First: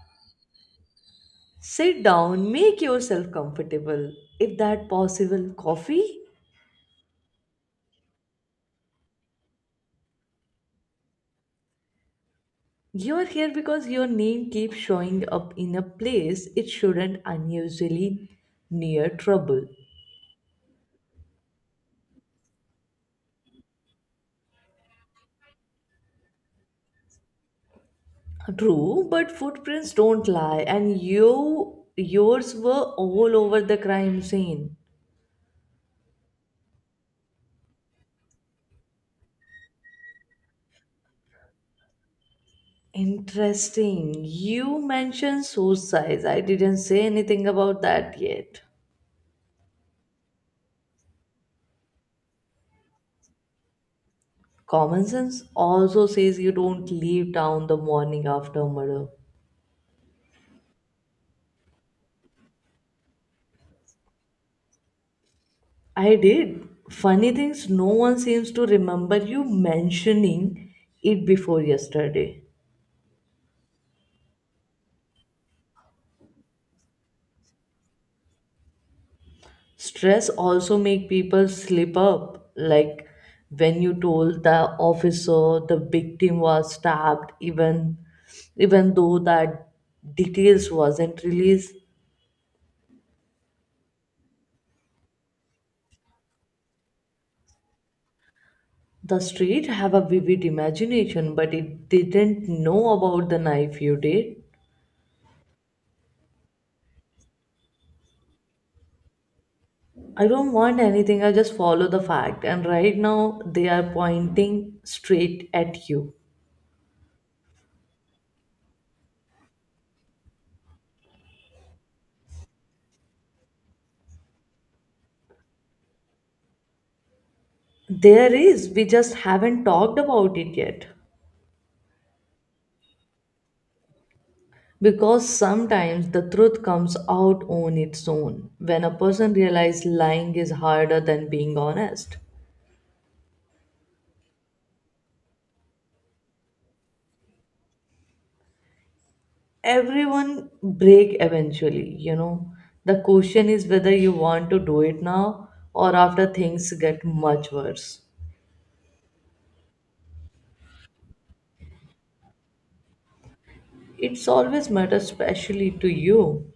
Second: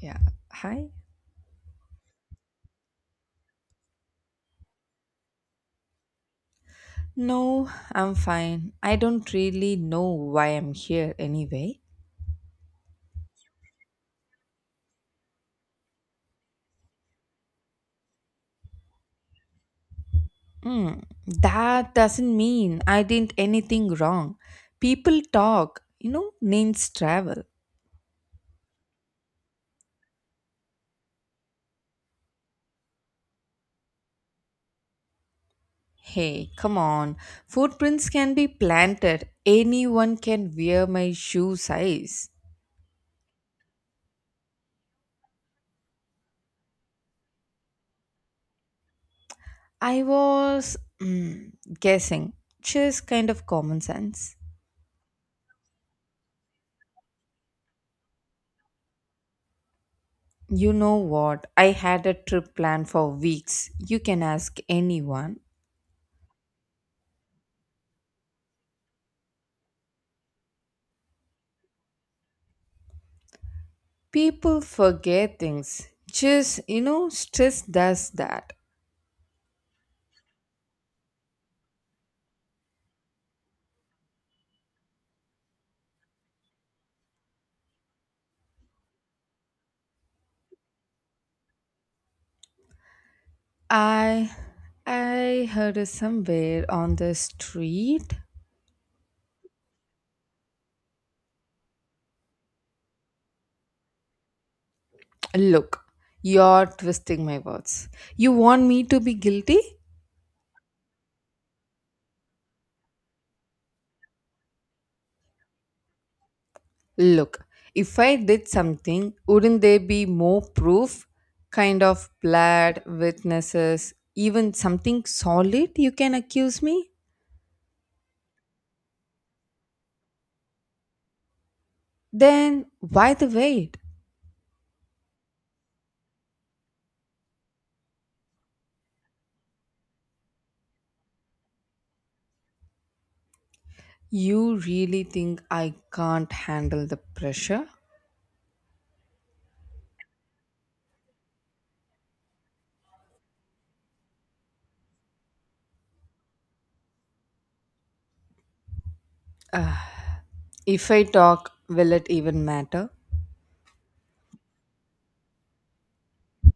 Yeah. Hi. Sit down, make yourself comfortable. If that possible, coffee? No, I'm fine. I don't really know why I'm here anyway. You're here because your name keeps showing up in a place it shouldn't unusually near trouble. Hmm. That doesn't mean I did anything wrong. People talk, names travel. True, but footprints don't lie and yours were all over the crime scene. Hey, come on. Footprints can be planted. Anyone can wear my shoe size. Interesting. You mentioned suicides. I didn't say anything about that yet. I was mm, guessing. Just kind of common sense. Common sense also says you don't leave town the morning after murder. You know what? I had a trip planned for weeks. You can ask anyone. I did. Funny things, no one seems to remember you mentioning it before yesterday. People forget things, just stress does that. Stress also make people slip up, like when you told the officer the victim was stabbed, even though that details wasn't released. I i heard it somewhere on the street. The street have a vivid imagination, but it didn't know about the knife you did. Look, you're twisting my words. You want me to be guilty. I don't want anything. I just follow the fact. And right now, they are pointing straight at you. Look, if I did something, wouldn't there be more proof? Kind of blood, witnesses, even something solid you can accuse me. There is. We just haven't talked about it yet. Then why the wait? Because sometimes the truth comes out on its own when a person realizes lying is harder than being honest. You really think I can't handle the pressure? Everyone break eventually. The question is whether you want to do it now or after things get much worse. If I talk, will it even matter? It's always matter especially to you.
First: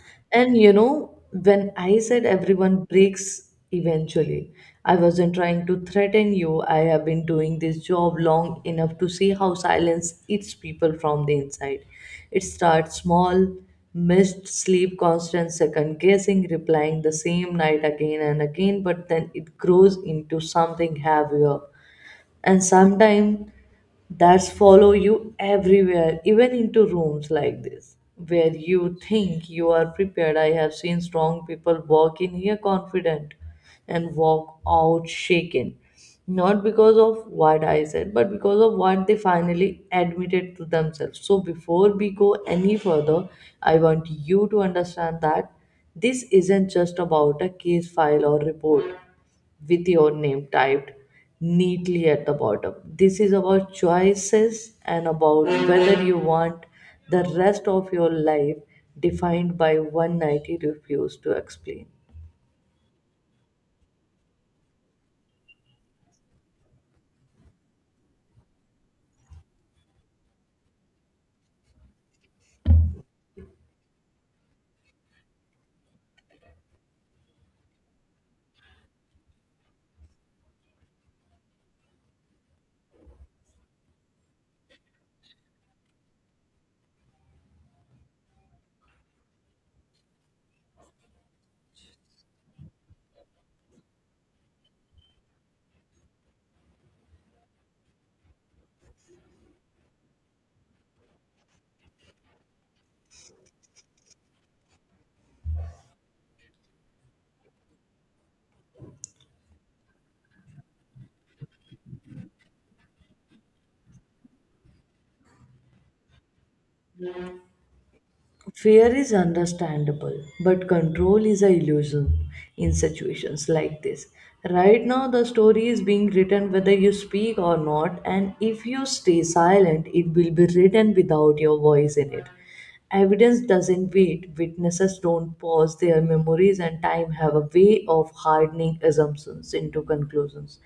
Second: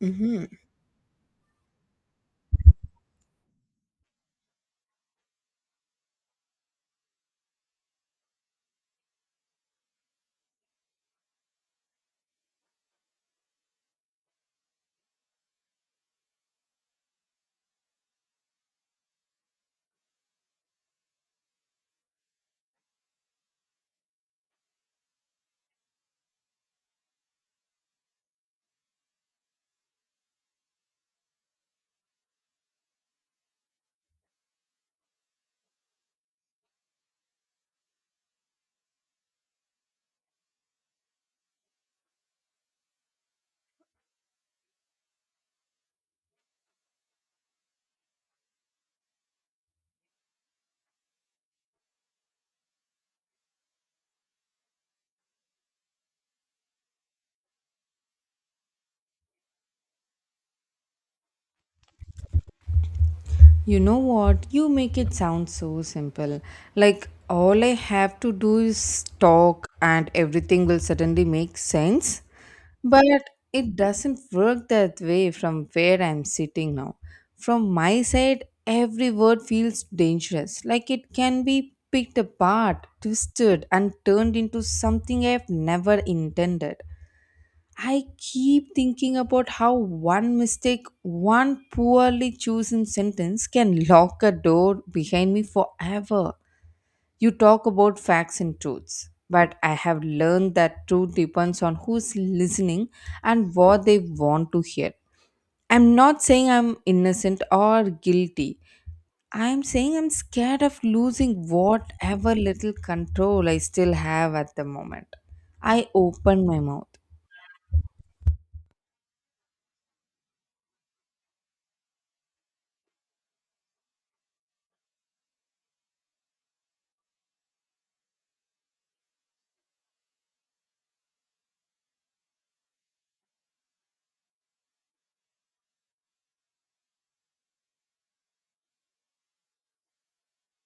Mhm. When I said everyone breaks eventually, I wasn't trying to threaten you. I have been doing this job long enough to see how silence eats people from the inside. It starts small, missed sleep, constant second guessing, replying the same night again and again, but then it grows into something heavier, and sometimes that's follow you everywhere, even into rooms like this where you think you are prepared. I have seen strong people walk in here confident and walk out shaken, not because of what I said but because of what they finally admitted to themselves. So before we go any further, I want you to understand that this isn't just about a case file or report with your name typed neatly at the bottom. This is about choices and about whether you want the rest of your life defined by one night you refuse to explain. You know what? You make it sound so simple. Like all I have to do is talk and everything will suddenly make sense. But it doesn't work that way from where I'm sitting now. From my side, every word feels dangerous. Like it can be picked apart, twisted, and turned into something I've never intended. I keep thinking about how one mistake, one poorly chosen sentence can lock a door behind me forever. You talk about facts and truths, but I have learned that truth depends on who's listening and what they want to hear. I'm not saying I'm innocent or guilty. I'm saying I'm scared of losing whatever little control I still have at the moment. I open my mouth. Fear is understandable, but control is a illusion in situations like this. Right now, the story is being written whether you speak or not, and if you stay silent, it will be written without your voice in it. Evidence doesn't wait, witnesses don't pause, their memories and time have a way of hardening assumptions into conclusions.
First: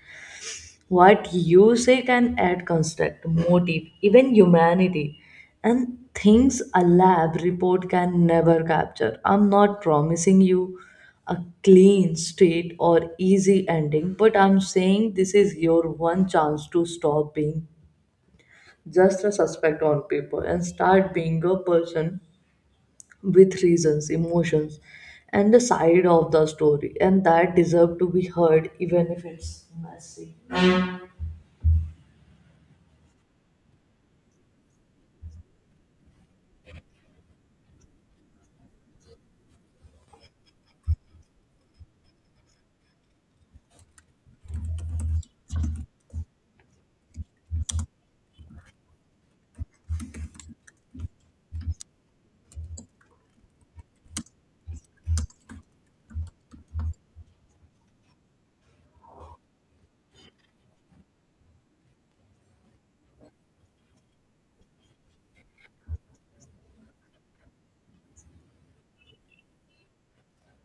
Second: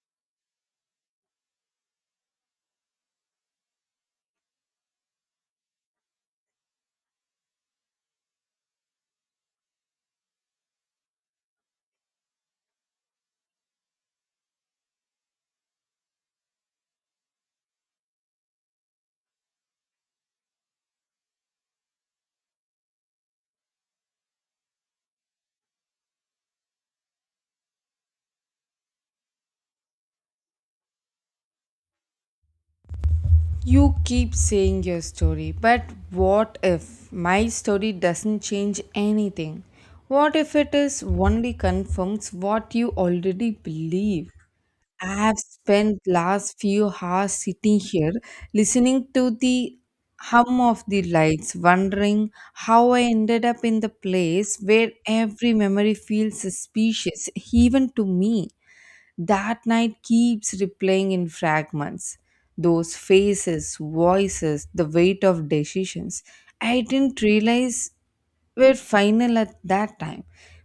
What you say can add construct, motive, even humanity, and things a lab report can never capture. I'm not promising you a clean state or easy ending, but I'm saying this is your one chance to stop being just a suspect on paper and start being a person with reasons, emotions, and the side of the story, and that deserve to be heard, even if it's messy. You keep saying your story, but what if my story doesn't change anything? What if it is only confirms what you already believe? I have spent last few hours sitting here listening to the hum of the lights, wondering how I ended up in the place where every memory feels suspicious, even to me. That night keeps replaying in fragments. Those faces, voices, the weight of decisions. I didn't realize were final at that time.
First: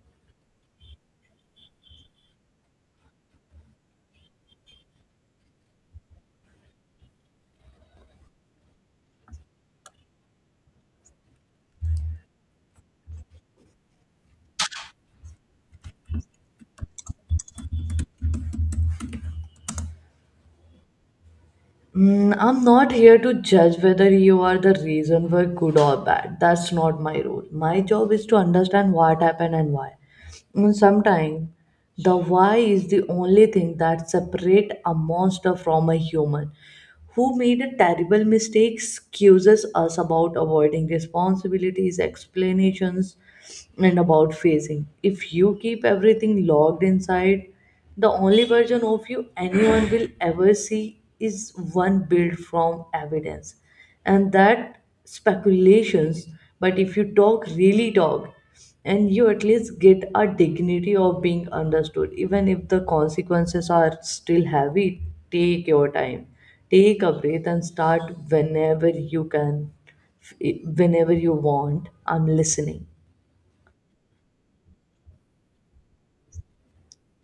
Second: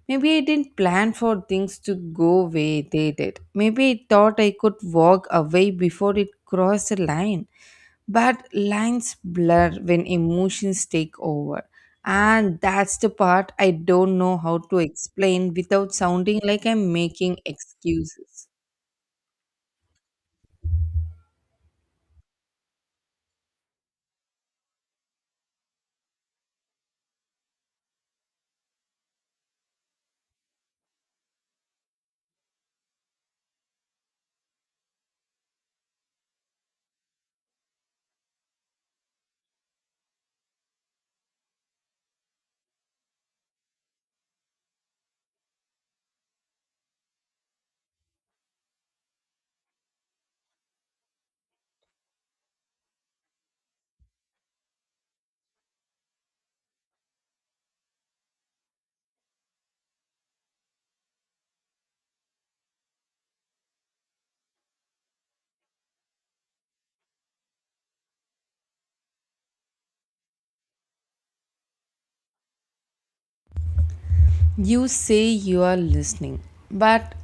Maybe I didn't plan for things to go way they did. Maybe I thought I could walk away before it crossed a line. But lines blur when emotions take over. And that's the part I don't know how to explain without sounding like I'm making excuses. I'm not here to judge whether you are the reason for good or bad. That's not my role. My job is to understand what happened and why. And sometimes the why is the only thing that separates a monster from a human who made a terrible mistake excuses us about avoiding responsibilities, explanations, and about facing. If you keep everything logged inside, the only version of you anyone will ever see is one built from evidence, and that speculations. But if you talk, really talk, and you at least get a dignity of being understood, even if the consequences are still heavy, take your time. Take a breath and start whenever you can, whenever you want. I'm listening. You say you are listening, but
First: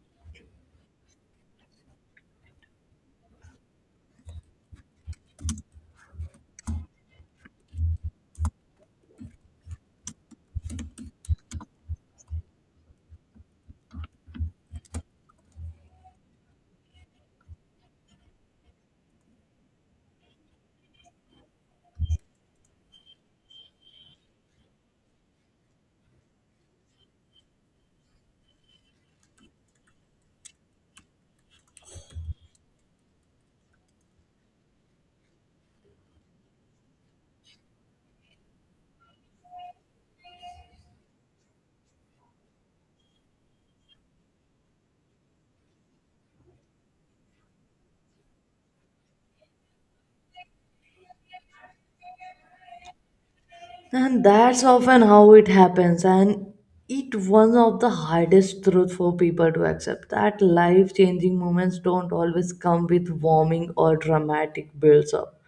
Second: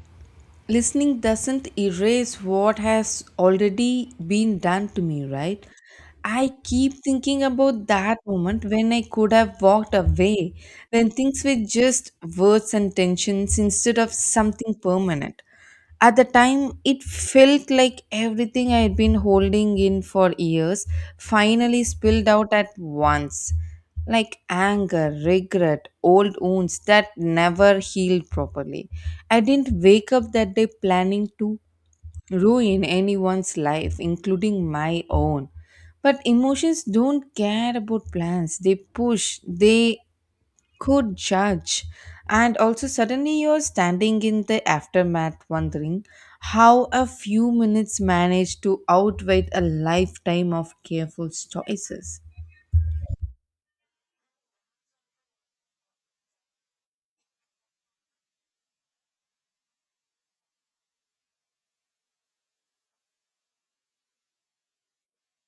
listening doesn't erase what has already been done to me, right? I keep thinking about that moment when I could have walked away, when things were just words and tensions instead of something permanent. At the time, it felt like everything I had been holding in for years finally spilled out at once. Like anger, regret, old wounds that never healed properly. I didn't wake up that day planning to ruin anyone's life, including my own. But emotions don't care about plans, they push, they could judge and also suddenly you're standing in the aftermath wondering how a few minutes managed to outweigh a lifetime of careful choices. And that's often how it happens. And it one of the hardest truth for people to accept that life changing moments don't always come with warming or dramatic builds up.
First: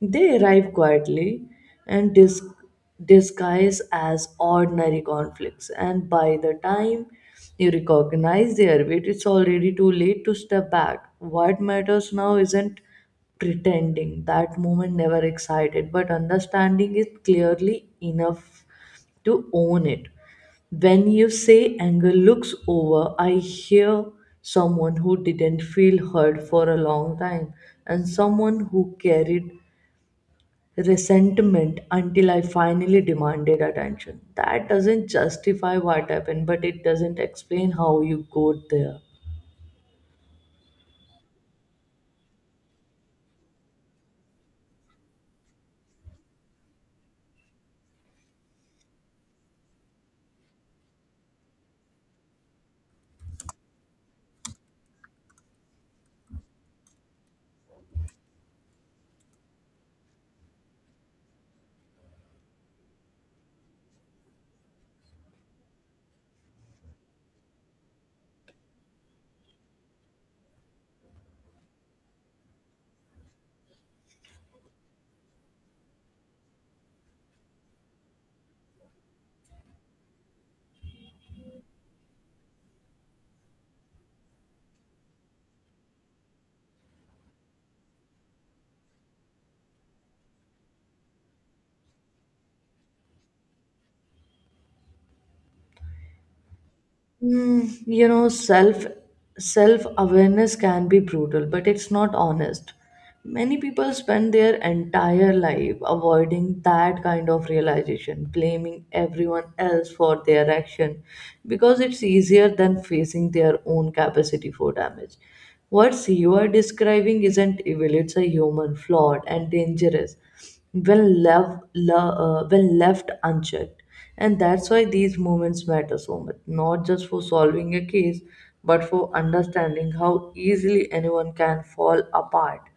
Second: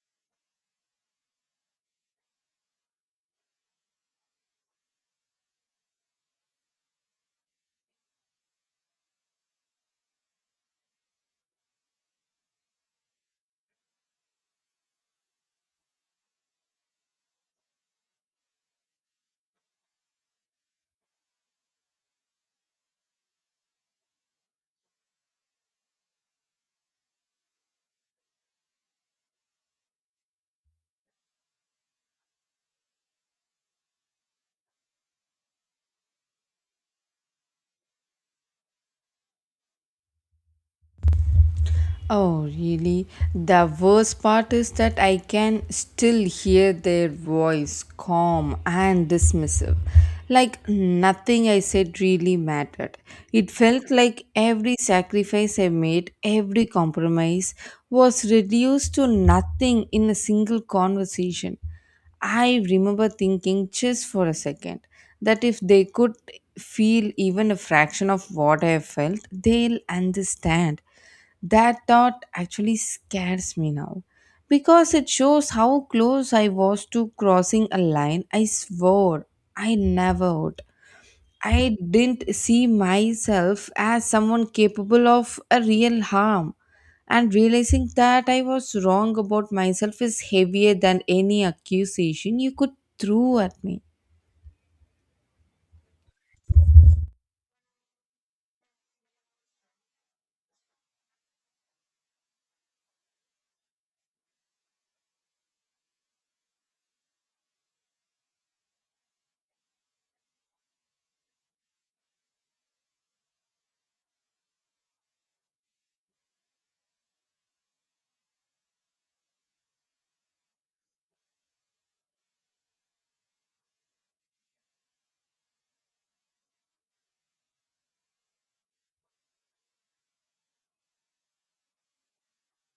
They arrive quietly and disguise as ordinary conflicts. And by the time you recognize their weight, it's already too late to step back. What matters now isn't pretending that moment never excited but understanding is clearly enough to own it. When you say anger looks over, I hear someone who didn't feel hurt for a long time and someone who carried resentment until I finally demanded attention. That doesn't justify what happened, but it doesn't explain how you got there. Oh, really? The worst part is that I can still hear their voice, calm and dismissive. Like nothing I said really mattered. It felt like every sacrifice I made, every compromise was reduced to nothing in a single conversation. I remember thinking just for a second that if they could feel even a fraction of what I felt, they'll understand. That thought actually scares me now because it shows how close I was to crossing a line I swore I never would. I didn't see myself as someone capable of a real harm, and realizing that I was wrong about myself is heavier than any accusation you could throw at me. Mm, you know, self self awareness can be brutal, but it's not honest. Many people spend their entire life avoiding that kind of realization, blaming everyone else for their action, because it's easier than facing their own capacity for damage. What you are describing isn't evil; it's a human, flawed, and dangerous when left, when left unchecked. And that's why these moments matter so much, not just for solving a case, but for understanding how easily anyone can fall apart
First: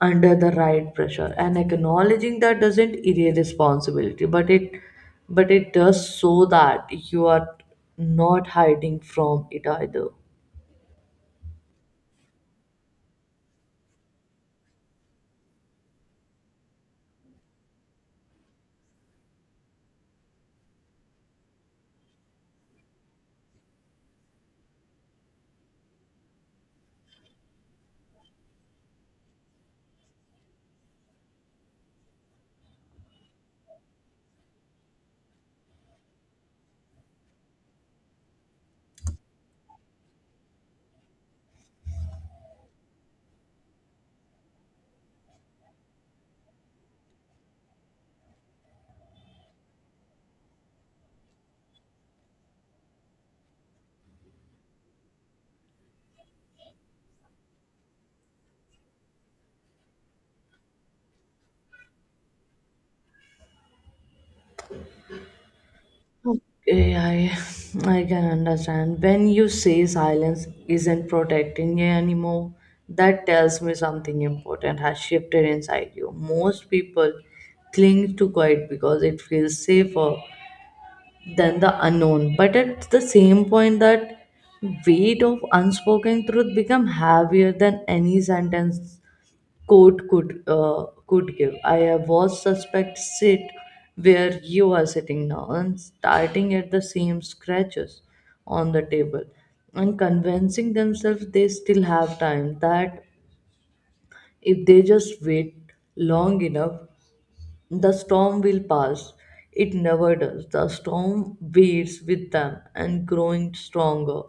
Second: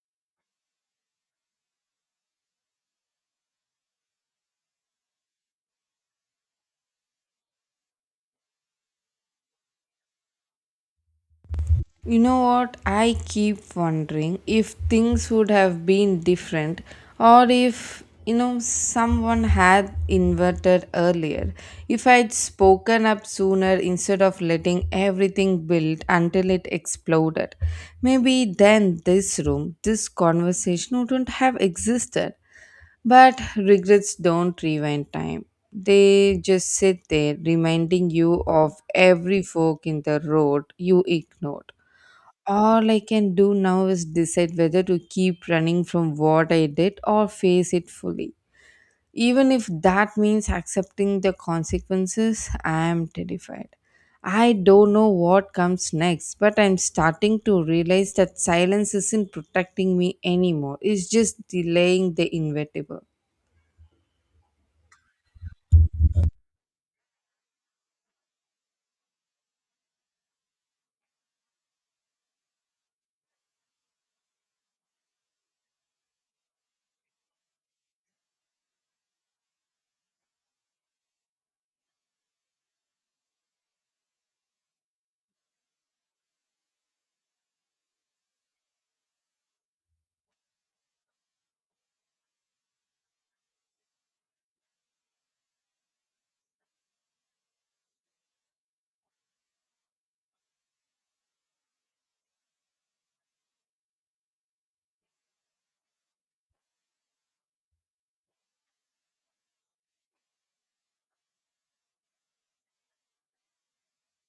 under the right pressure. And acknowledging that doesn't erase responsibility, but it does so that you are not hiding from it either. You know what? I keep wondering if things would have been different or if, you know, someone had inverted earlier. If I'd spoken up sooner instead of letting everything build until it exploded, maybe then this room, this conversation wouldn't have existed. But regrets don't rewind time. They just sit there reminding you of every fork in the road you ignored. All I can do now is decide whether to keep running from what I did or face it fully. Even if that means accepting the consequences, I am terrified. I don't know what comes next, but I'm starting to realize that silence isn't protecting me anymore. It's just delaying the inevitable. Okay, I can understand. When you say silence isn't protecting you anymore, that tells me something important has shifted inside you. Most people cling to quiet because it feels safer than the unknown. But at the same point that weight of unspoken truth become heavier than any sentence court could give. I was suspect sit where you are sitting now and starting at the same scratches on the table and convincing themselves they still have time, that if they just wait long enough the storm will pass. It never does. The storm waits with them and growing stronger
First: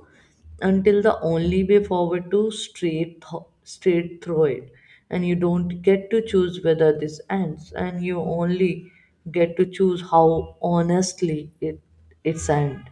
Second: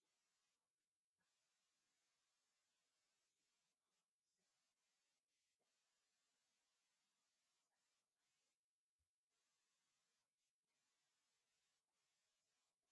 until the only way forward to straight through it. And you don't get to choose whether this ends, and you only get to choose how honestly it's end.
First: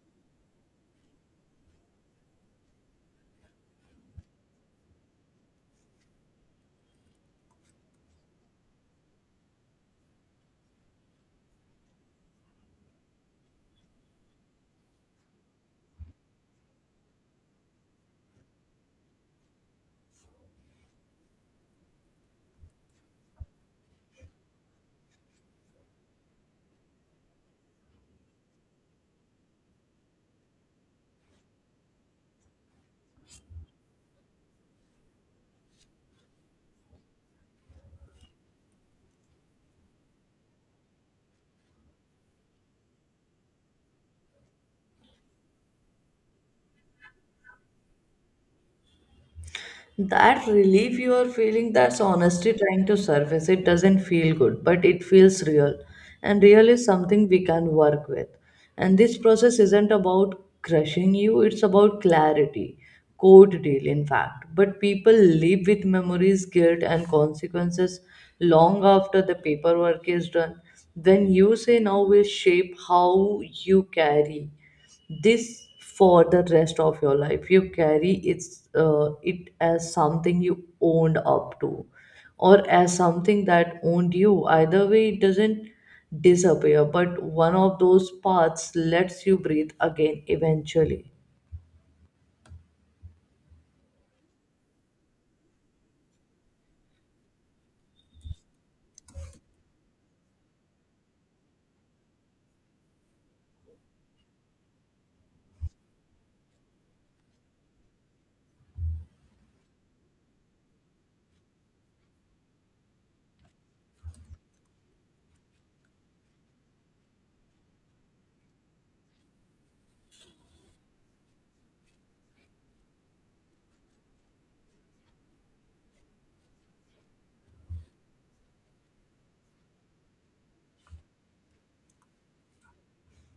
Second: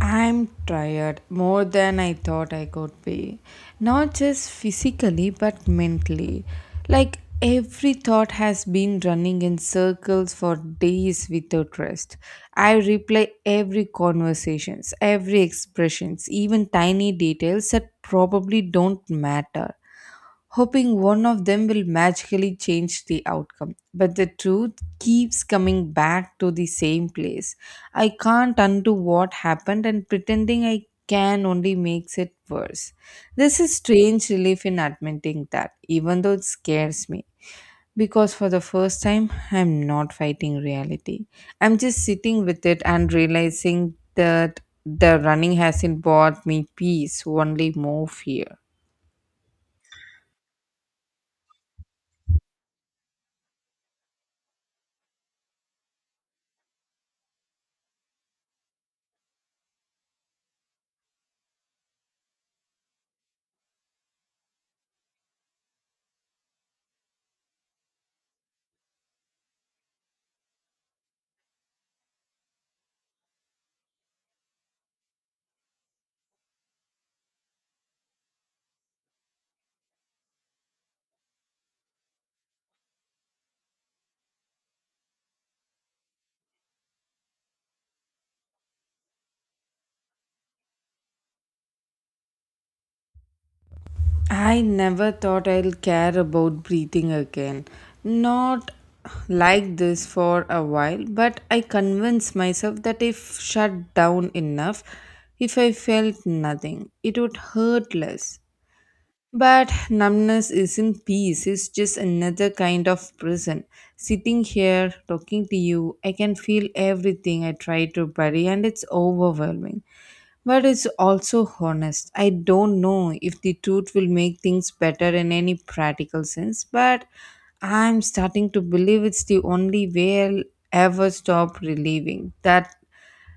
I'm tired more than I thought I could be. Not just physically, but mentally. Like every thought has been running in circles for days without rest. I replay every conversations, every expressions, even tiny details that probably don't matter, hoping one of them will magically change the outcome. But the truth keeps coming back to the same place. I can't undo what happened, and pretending I can only makes it worse. This is strange relief in admitting that, even though it scares me. Because for the first time, I'm not fighting reality. I'm just sitting with it and realizing that the running hasn't brought me peace, only more fear. That relief you are feeling, that's honesty trying to surface. It doesn't feel good, but it feels real. And real is something we can work with. And this process isn't about crushing you, it's about clarity. Code deal, in fact. But people live with memories, guilt, and consequences long after the paperwork is done. Then you say now will shape how you carry this for the rest of your life. You carry it as something you owned up to or as something that owned you. Either way, it doesn't disappear, but one of those paths lets you breathe again eventually. I never thought I'll care about breathing again. Not like this for a while, but I convinced myself that if shut down enough, if I felt nothing, it would hurt less. But numbness isn't peace, it's just another kind of prison. Sitting here talking to you, I can feel everything I try to bury, and it's overwhelming. But it's also honest. I don't know if the truth will make things better in any practical sense, but I'm starting to believe it's the only way I'll ever stop relieving that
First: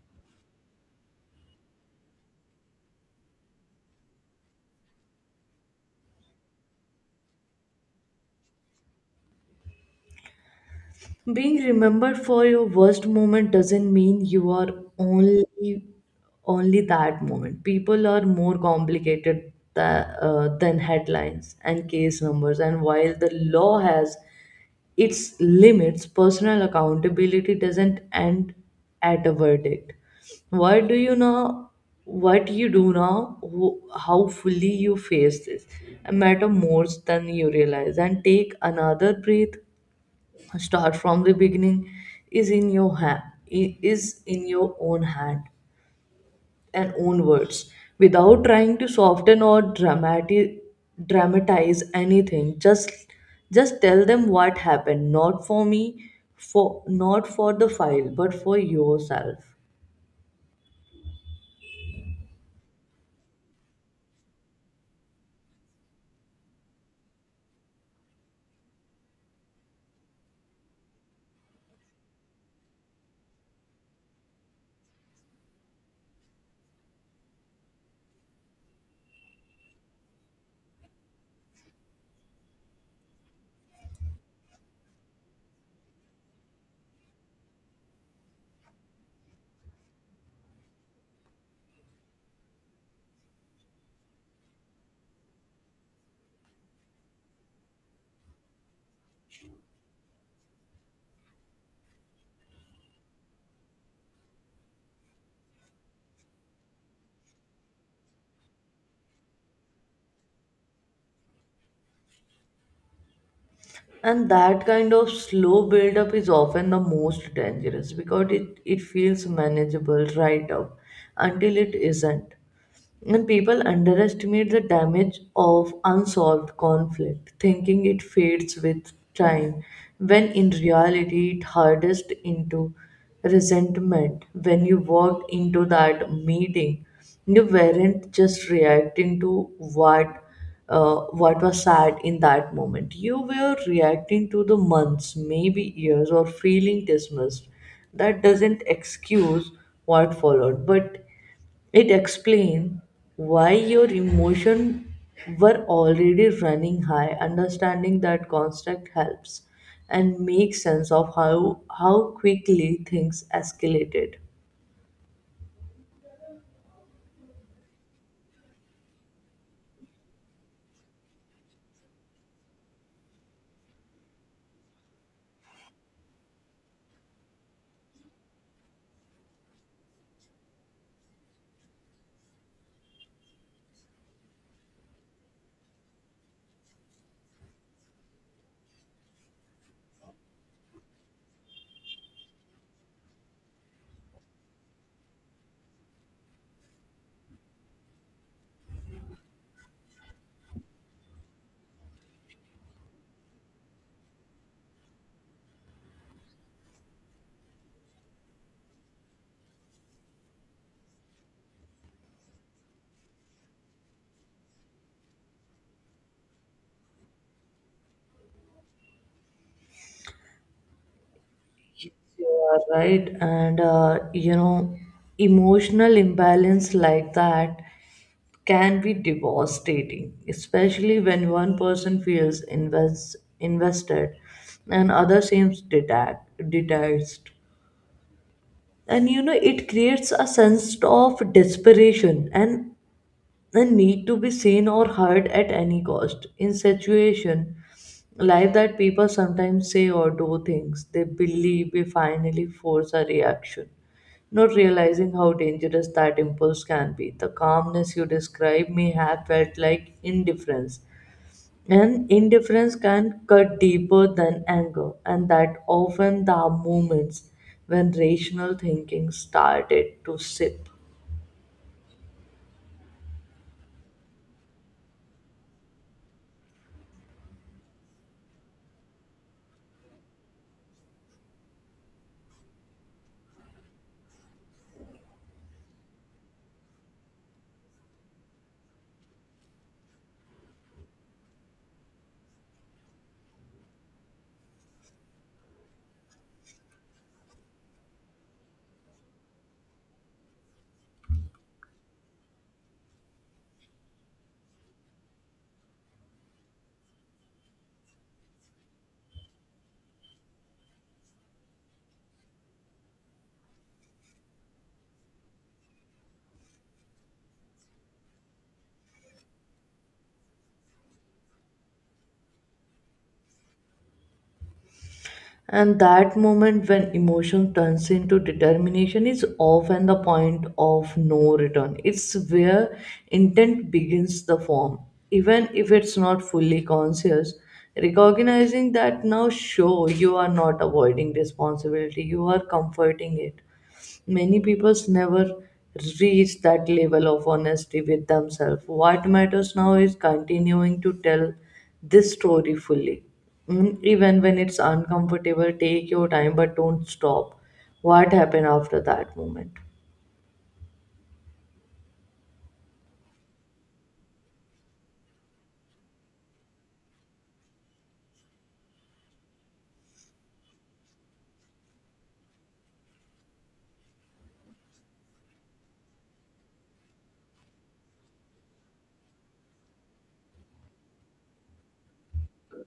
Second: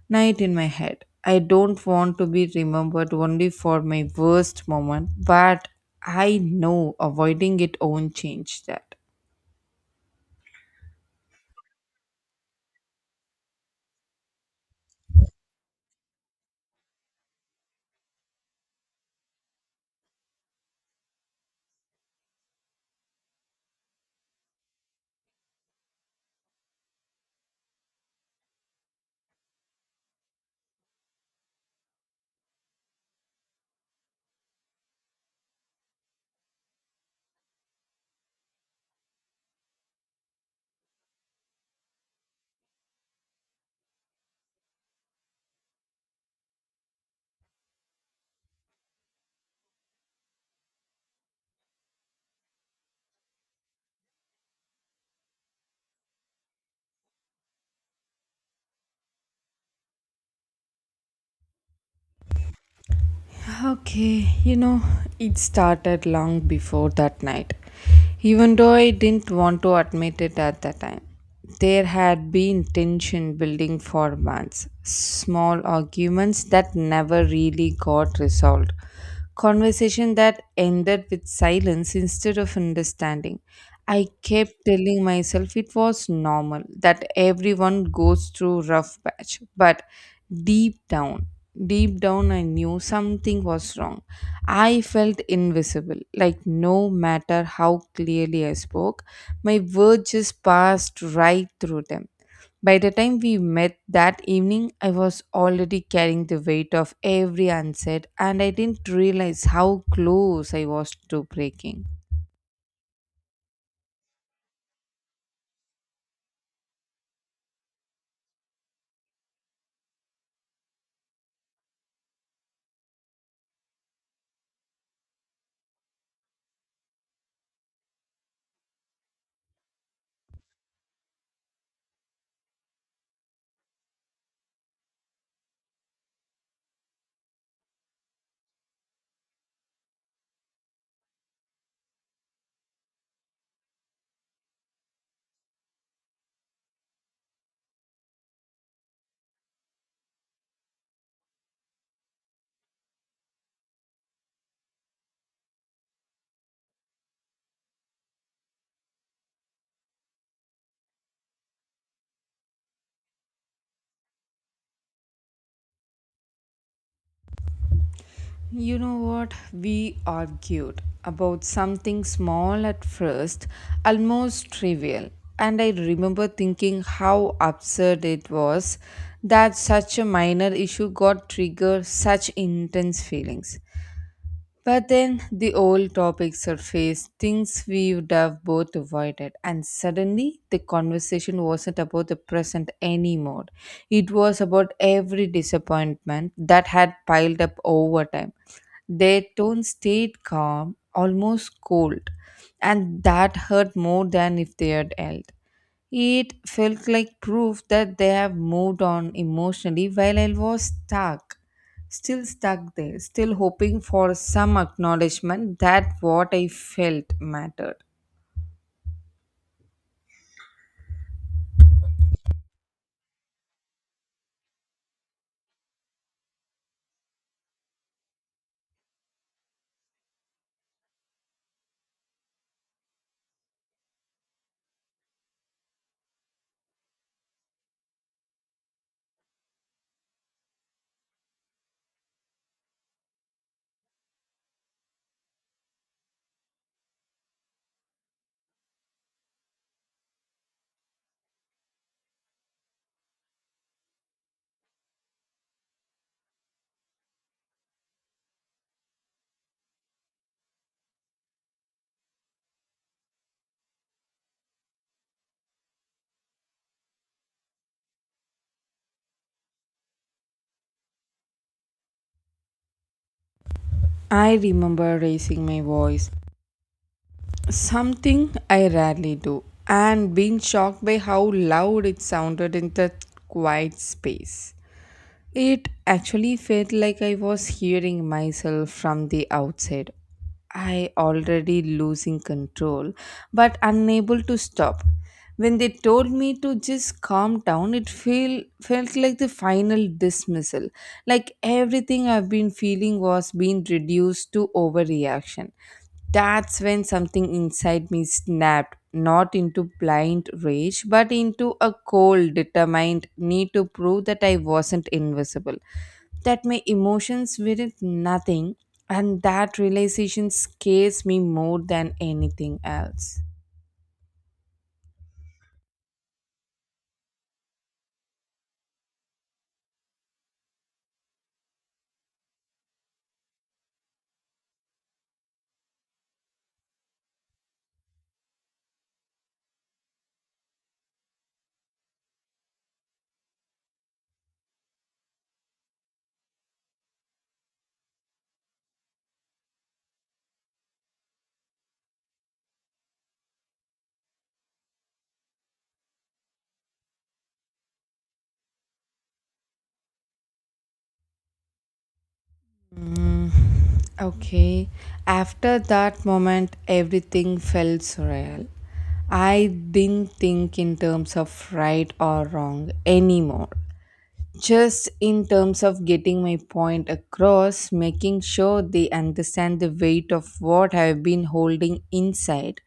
night in my head. I don't want to be remembered only for my worst moment, but I know avoiding it won't change that. Being remembered for your worst moment doesn't mean you are only only that moment. People are more complicated than headlines and case numbers. And while the law has its limits, personal accountability doesn't end at a verdict. What do you know? What you do now, how fully you face this, matter more than you realize. And take another breath, start from the beginning, is in your hand is in your own hand and own words, without trying to soften or dramatic dramatize anything, just tell them what happened, not for me for not for the file, but for yourself. Okay, you know, it started long before that night. Even though I didn't want to admit it at the time, there had been tension building for months, small arguments that never really got resolved. Conversation that ended with silence instead of understanding. I kept telling myself it was normal that everyone goes through rough patch, but deep down, deep down I knew something was wrong. I felt invisible, like no matter how clearly I spoke, my words just passed right through them. By the time we met that evening, I was already carrying the weight of every unsaid, and I didn't realize how close I was to breaking. And that kind of slow build-up is often the most dangerous because it feels manageable right up until it isn't. And people underestimate the damage of unsolved conflict, thinking it fades with time, when in reality it hardest into resentment. When you walked into that meeting, you weren't just reacting to uh, what was sad in that moment. You were reacting to the months, maybe years, or feeling dismissed. That doesn't excuse what followed, but it explains why your emotions were already running high. Understanding that construct helps and makes sense of how quickly things escalated. You know what? We argued about something small at first, almost trivial. And I remember thinking how absurd it was that such a minor issue got triggered such intense feelings. But then the old topics surfaced, things we would have both avoided, and suddenly the conversation wasn't about the present anymore. It was about every disappointment that had piled up over time. Their tone stayed calm, almost cold, and that hurt more than if they had yelled. It felt like proof that they have moved on emotionally while I was stuck, still stuck there, still hoping for some acknowledgement that what I felt mattered. You are right, and emotional imbalance like that can be devastating, especially when one person feels invested and other seems detached. It creates a sense of desperation and need to be seen or heard at any cost. In situation like that, people sometimes say or do things they believe we finally force a reaction, not realizing how dangerous that impulse can be. The calmness you describe may have felt like indifference. And indifference can cut deeper than anger, and that often the moments when rational thinking started to sip. I remember raising my voice, something I rarely do, and being shocked by how loud it sounded in that quiet space. It actually felt like I was hearing myself from the outside. I already losing control, but unable to stop. When they told me to just calm down, it felt like the final dismissal. Like everything I've been feeling was being reduced to overreaction. That's when something inside me snapped, not into blind rage, but into a cold, determined need to prove that I wasn't invisible, that my emotions weren't nothing, and that realization scares me more than anything else. And that moment when emotion turns into determination is often the point of no return. It's where intent begins the form, even if it's not fully conscious. Recognizing that now, show you are not avoiding responsibility, you are comforting it. Many peoples never reach that level of honesty with themselves. What matters now is continuing to tell this story fully. Even when it's uncomfortable, take your time but don't stop. What happened after that moment? Okay, after that moment, everything felt surreal. I didn't think in terms of right or wrong anymore. Just in terms of getting my point across, making sure they understand the weight of what I've been holding inside.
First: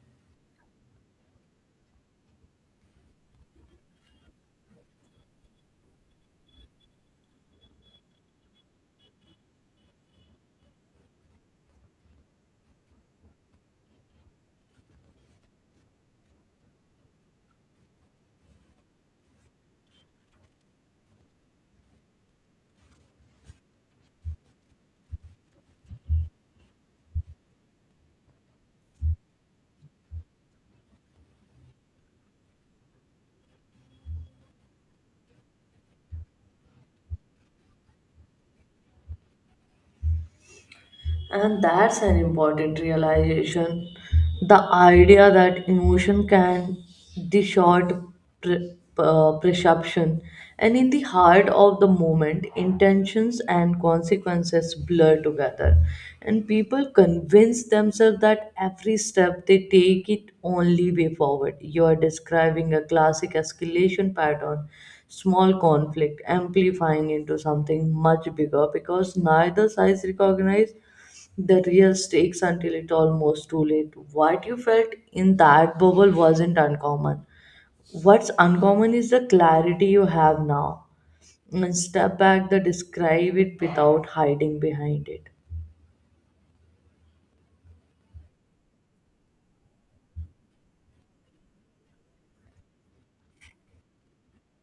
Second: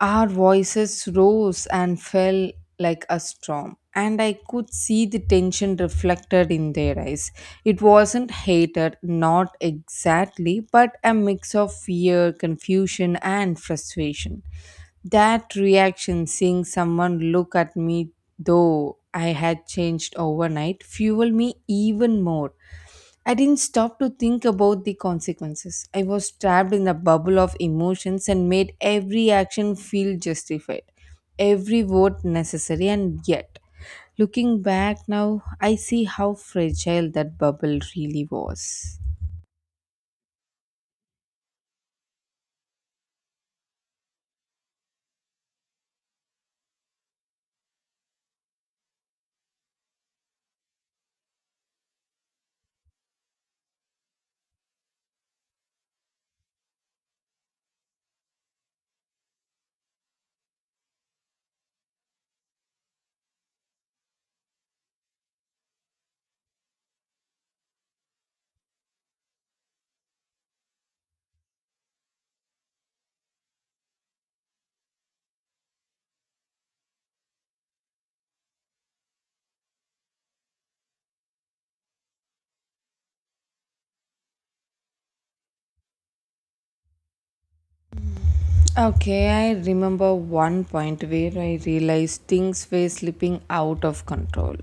Our voices rose and fell like a storm, and I could see the tension reflected in their eyes. It wasn't hatred, not exactly, but a mix of fear, confusion, and frustration. That reaction, seeing someone look at me, though I had changed overnight, fueled me even more. I didn't stop to think about the consequences. I was trapped in a bubble of emotions and made every action feel justified, every vote necessary, and yet, looking back now, I see how fragile that bubble really was. And that's an important realization. The idea that emotion can distort perception, and in the heart of the moment, intentions and consequences blur together, and people convince themselves that every step they take it only way forward. You are describing a classic escalation pattern, small conflict amplifying into something much bigger because neither sides recognize the real stakes until it almost too late. What you felt in that bubble wasn't uncommon. What's uncommon is the clarity you have now. And step back the describe it without hiding behind it. Okay, I remember one point where I realized things were slipping out of control.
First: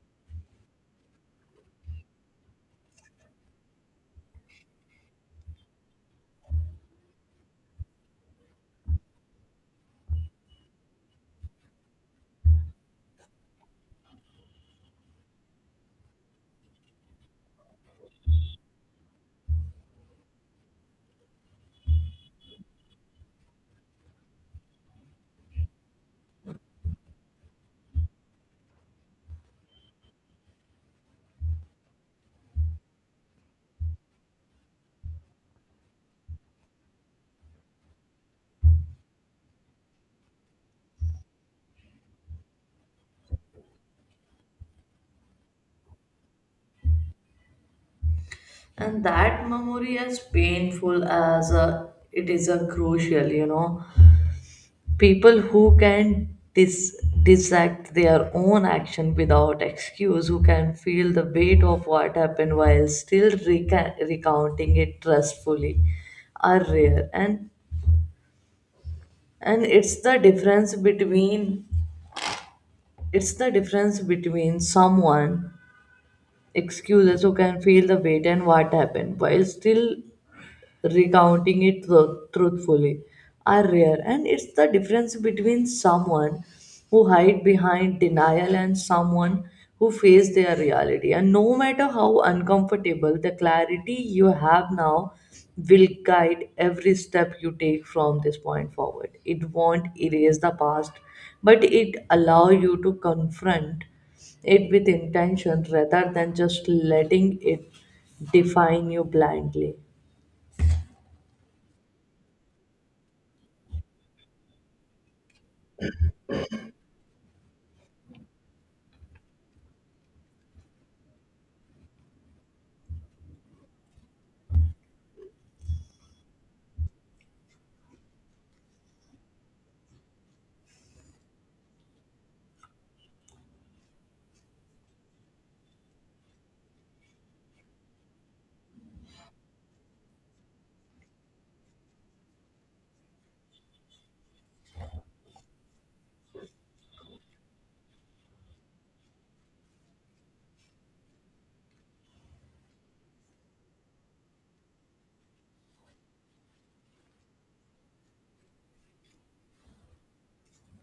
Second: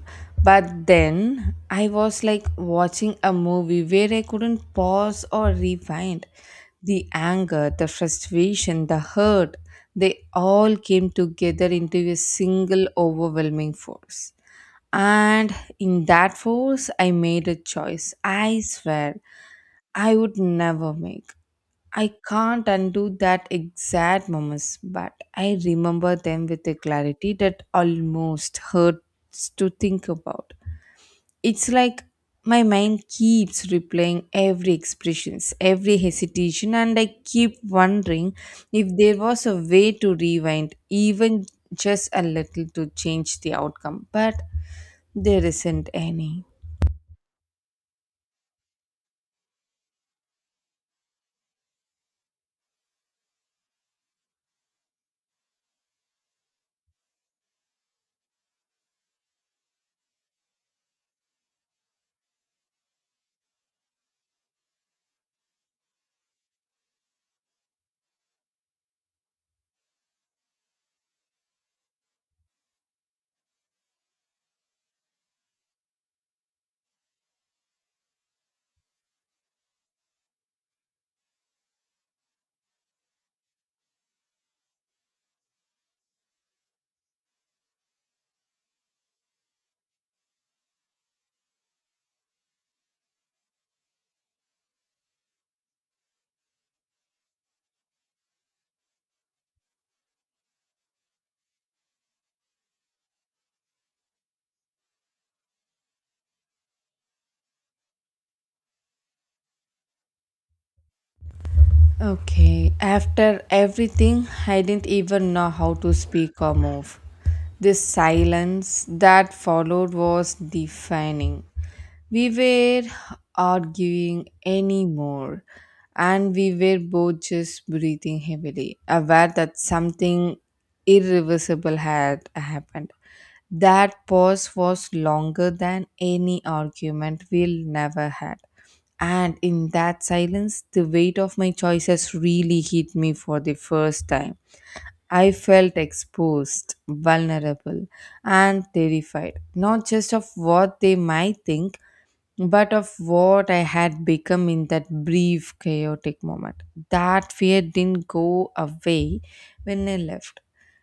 But then I was like watching a movie where I couldn't pause or rewind. The anger, the frustration, the hurt, they all came together into a single overwhelming force. And in that force, I made a choice. I swear I would never make. I can't undo that exact moments, but I remember them with a clarity that almost hurts to think about. It's like my mind keeps replaying every expressions, every hesitation, and I keep wondering if there was a way to rewind, even just a little to change the outcome. But there isn't any. And that memory, as painful as it is, a crucial. People who can dissect their own action without excuse, who can feel the weight of what happened while still recounting it trustfully, are rare. And it's the difference between someone excuses, who can feel the weight and what happened while still recounting it truthfully, are rare, and it's the difference between someone who hide behind denial and someone who face their reality, and no matter how uncomfortable, the clarity you have now will guide every step you take from this point forward. It won't erase the past, but it allow you to confront it with intention rather than just letting it define you blindly. Okay, after everything, I didn't even know how to speak or move. This silence that followed was defining. We were arguing anymore, and we were both just breathing heavily, aware that something irreversible had happened. That pause was longer than any argument we'll never had. And in that silence, the weight of my choices really hit me for the first time. I felt exposed, vulnerable, and terrified, not just of what they might think, but of what I had become in that brief, chaotic moment. That fear didn't go away when I left.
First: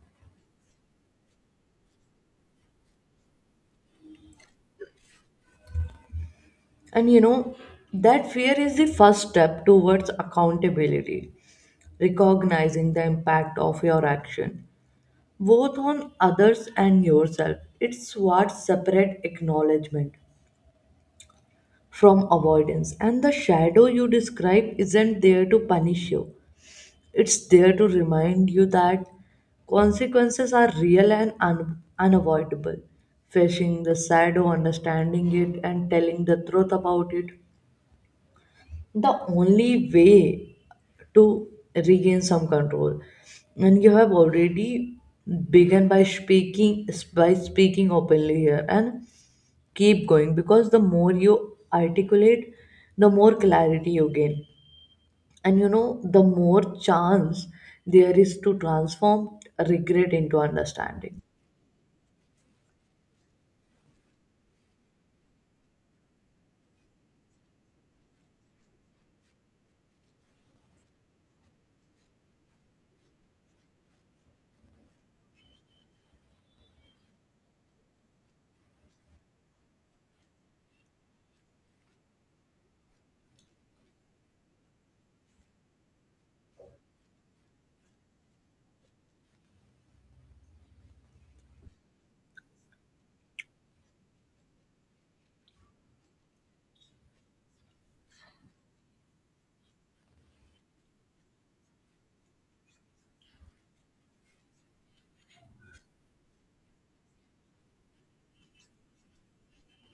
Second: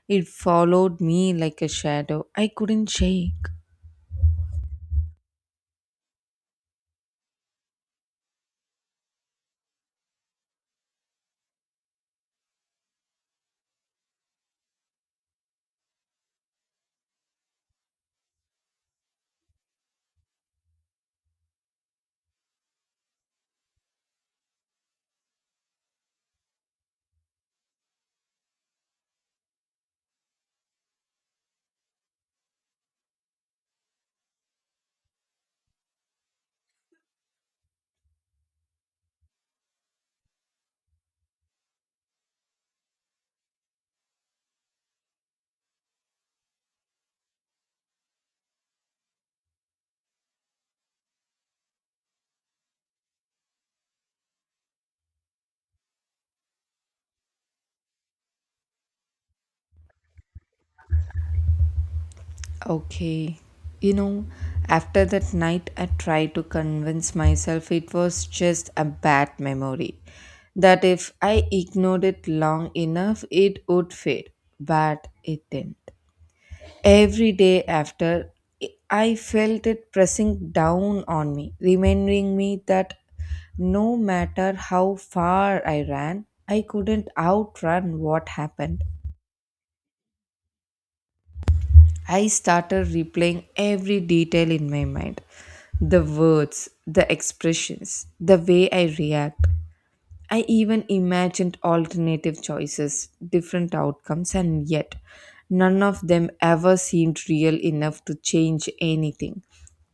It followed me like a shadow I couldn't shake. And you know, that fear is the first step towards accountability, recognizing the impact of your action, both on others and yourself. It's what separates acknowledgement from avoidance. And the shadow you describe isn't there to punish you, it's there to remind you that consequences are real and unavoidable. Facing the shadow, understanding it, and telling the truth about it the only way to regain some control. And you have already begun by speaking openly here, and keep going because the more you articulate, the more clarity you gain, and the more chance there is to transform regret into understanding. Okay. You know, after that night, I tried to convince myself it was just a bad memory. That if I ignored it long enough, it would fade. But it didn't. Every day after, I felt it pressing down on me, reminding me that no matter how far I ran, I couldn't outrun what happened. I started replaying every detail in my mind, the words, the expressions, the way I react. I even imagined alternative choices, different outcomes, and yet none of them ever seemed real enough to change anything.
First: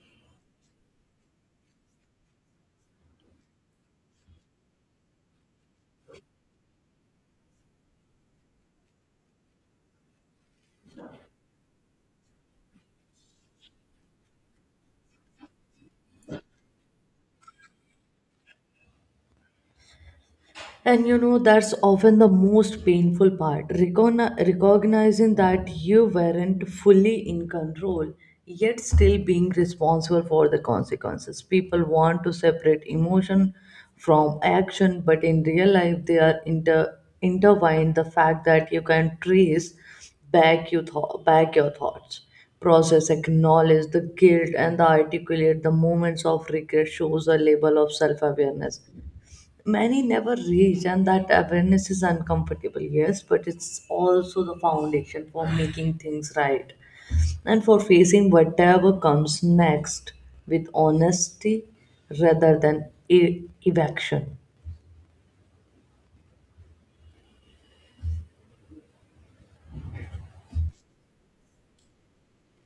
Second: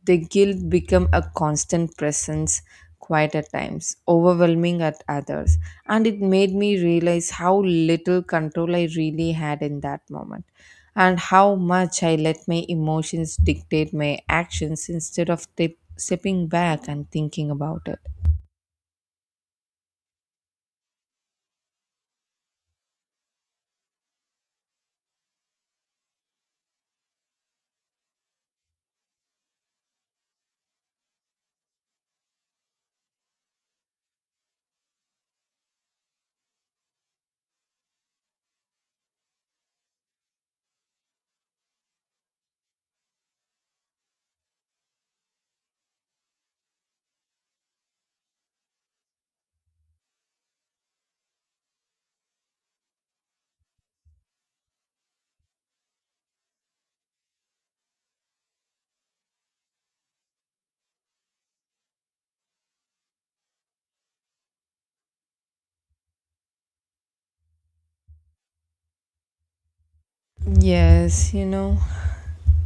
The guilt became a constant presence, quiet at times, overwhelming at others, and it made me realize how little control I really had in that moment and how much I let my emotions dictate my actions instead of tip stepping back and thinking about it. That's often the most painful part, recognizing that you weren't fully in control, yet still being responsible for the consequences. People want to separate emotion from action, but in real life, they are intertwined. The fact that you can trace back, you thought back your thoughts process, acknowledge the guilt, and the articulate the moments of regret shows a level of self awareness many never reach, and that awareness is uncomfortable, yes, but it's also the foundation for making things right and for facing whatever comes next with honesty rather than evasion. Yes, you know,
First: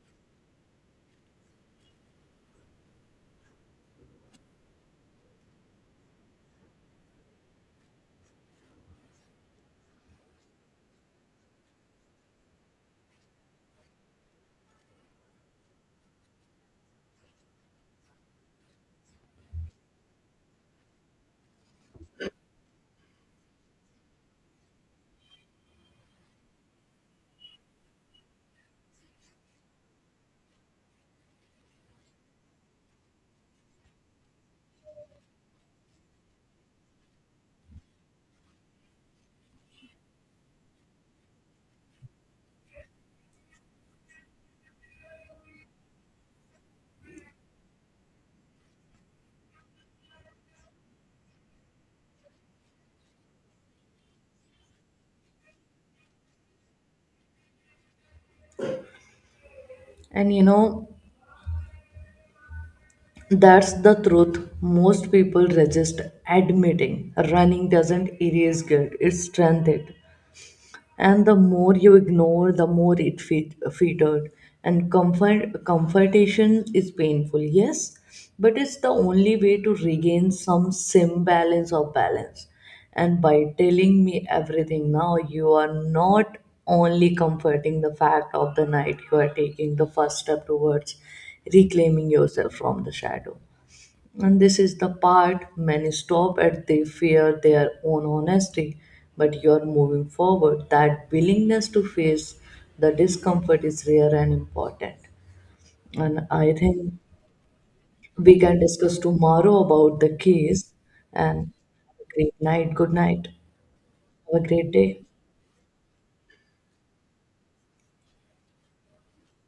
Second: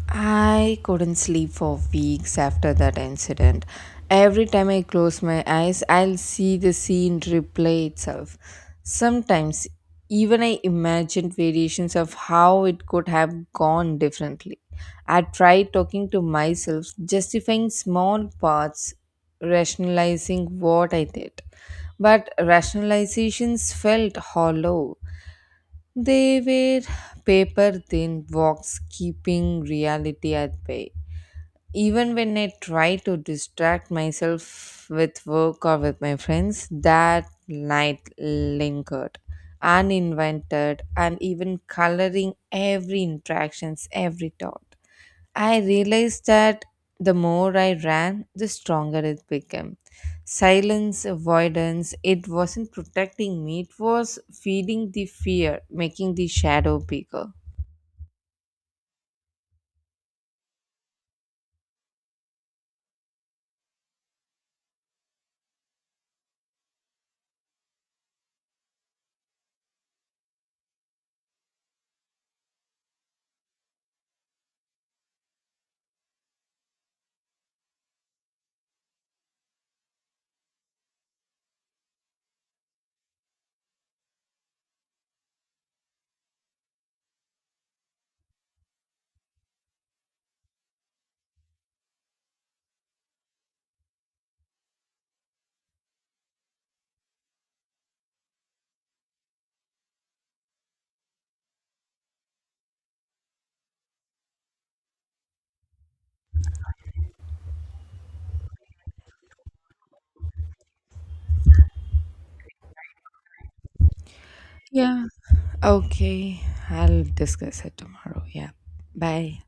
I couldn't sleep for weeks after that incident. Every time I close my eyes, I'll see the scene replay itself. Sometimes, even I imagined variations of how it could have gone differently. I tried talking to myself, justifying small parts, rationalizing what I did. But rationalizations felt hollow. They were paper thin walks, keeping reality at bay. Even when I try to distract myself with work or with my friends, that night lingered, uninvented, and even coloring every interactions, every thought. I realized that the more I ran, the stronger it became. Silence, avoidance, it wasn't protecting me, it was feeding the fear, making the shadow bigger. And you know that's the truth most people resist admitting. Running doesn't erase guilt, it strengthens it. And the more you ignore, the more it fittered. And comfortation is painful, yes, but it's the only way to regain some sim balance or balance. And by telling me everything now, you are not only comforting the fact of the night, you are taking the first step towards reclaiming yourself from the shadow. And this is the part many stop at, they fear their own honesty, but you're moving forward. That willingness to face the discomfort is rare and important. And I think we can discuss tomorrow about the case. And great night, good night. Have a great day. Yeah. Okay, I'll discuss it tomorrow. Yeah. Bye.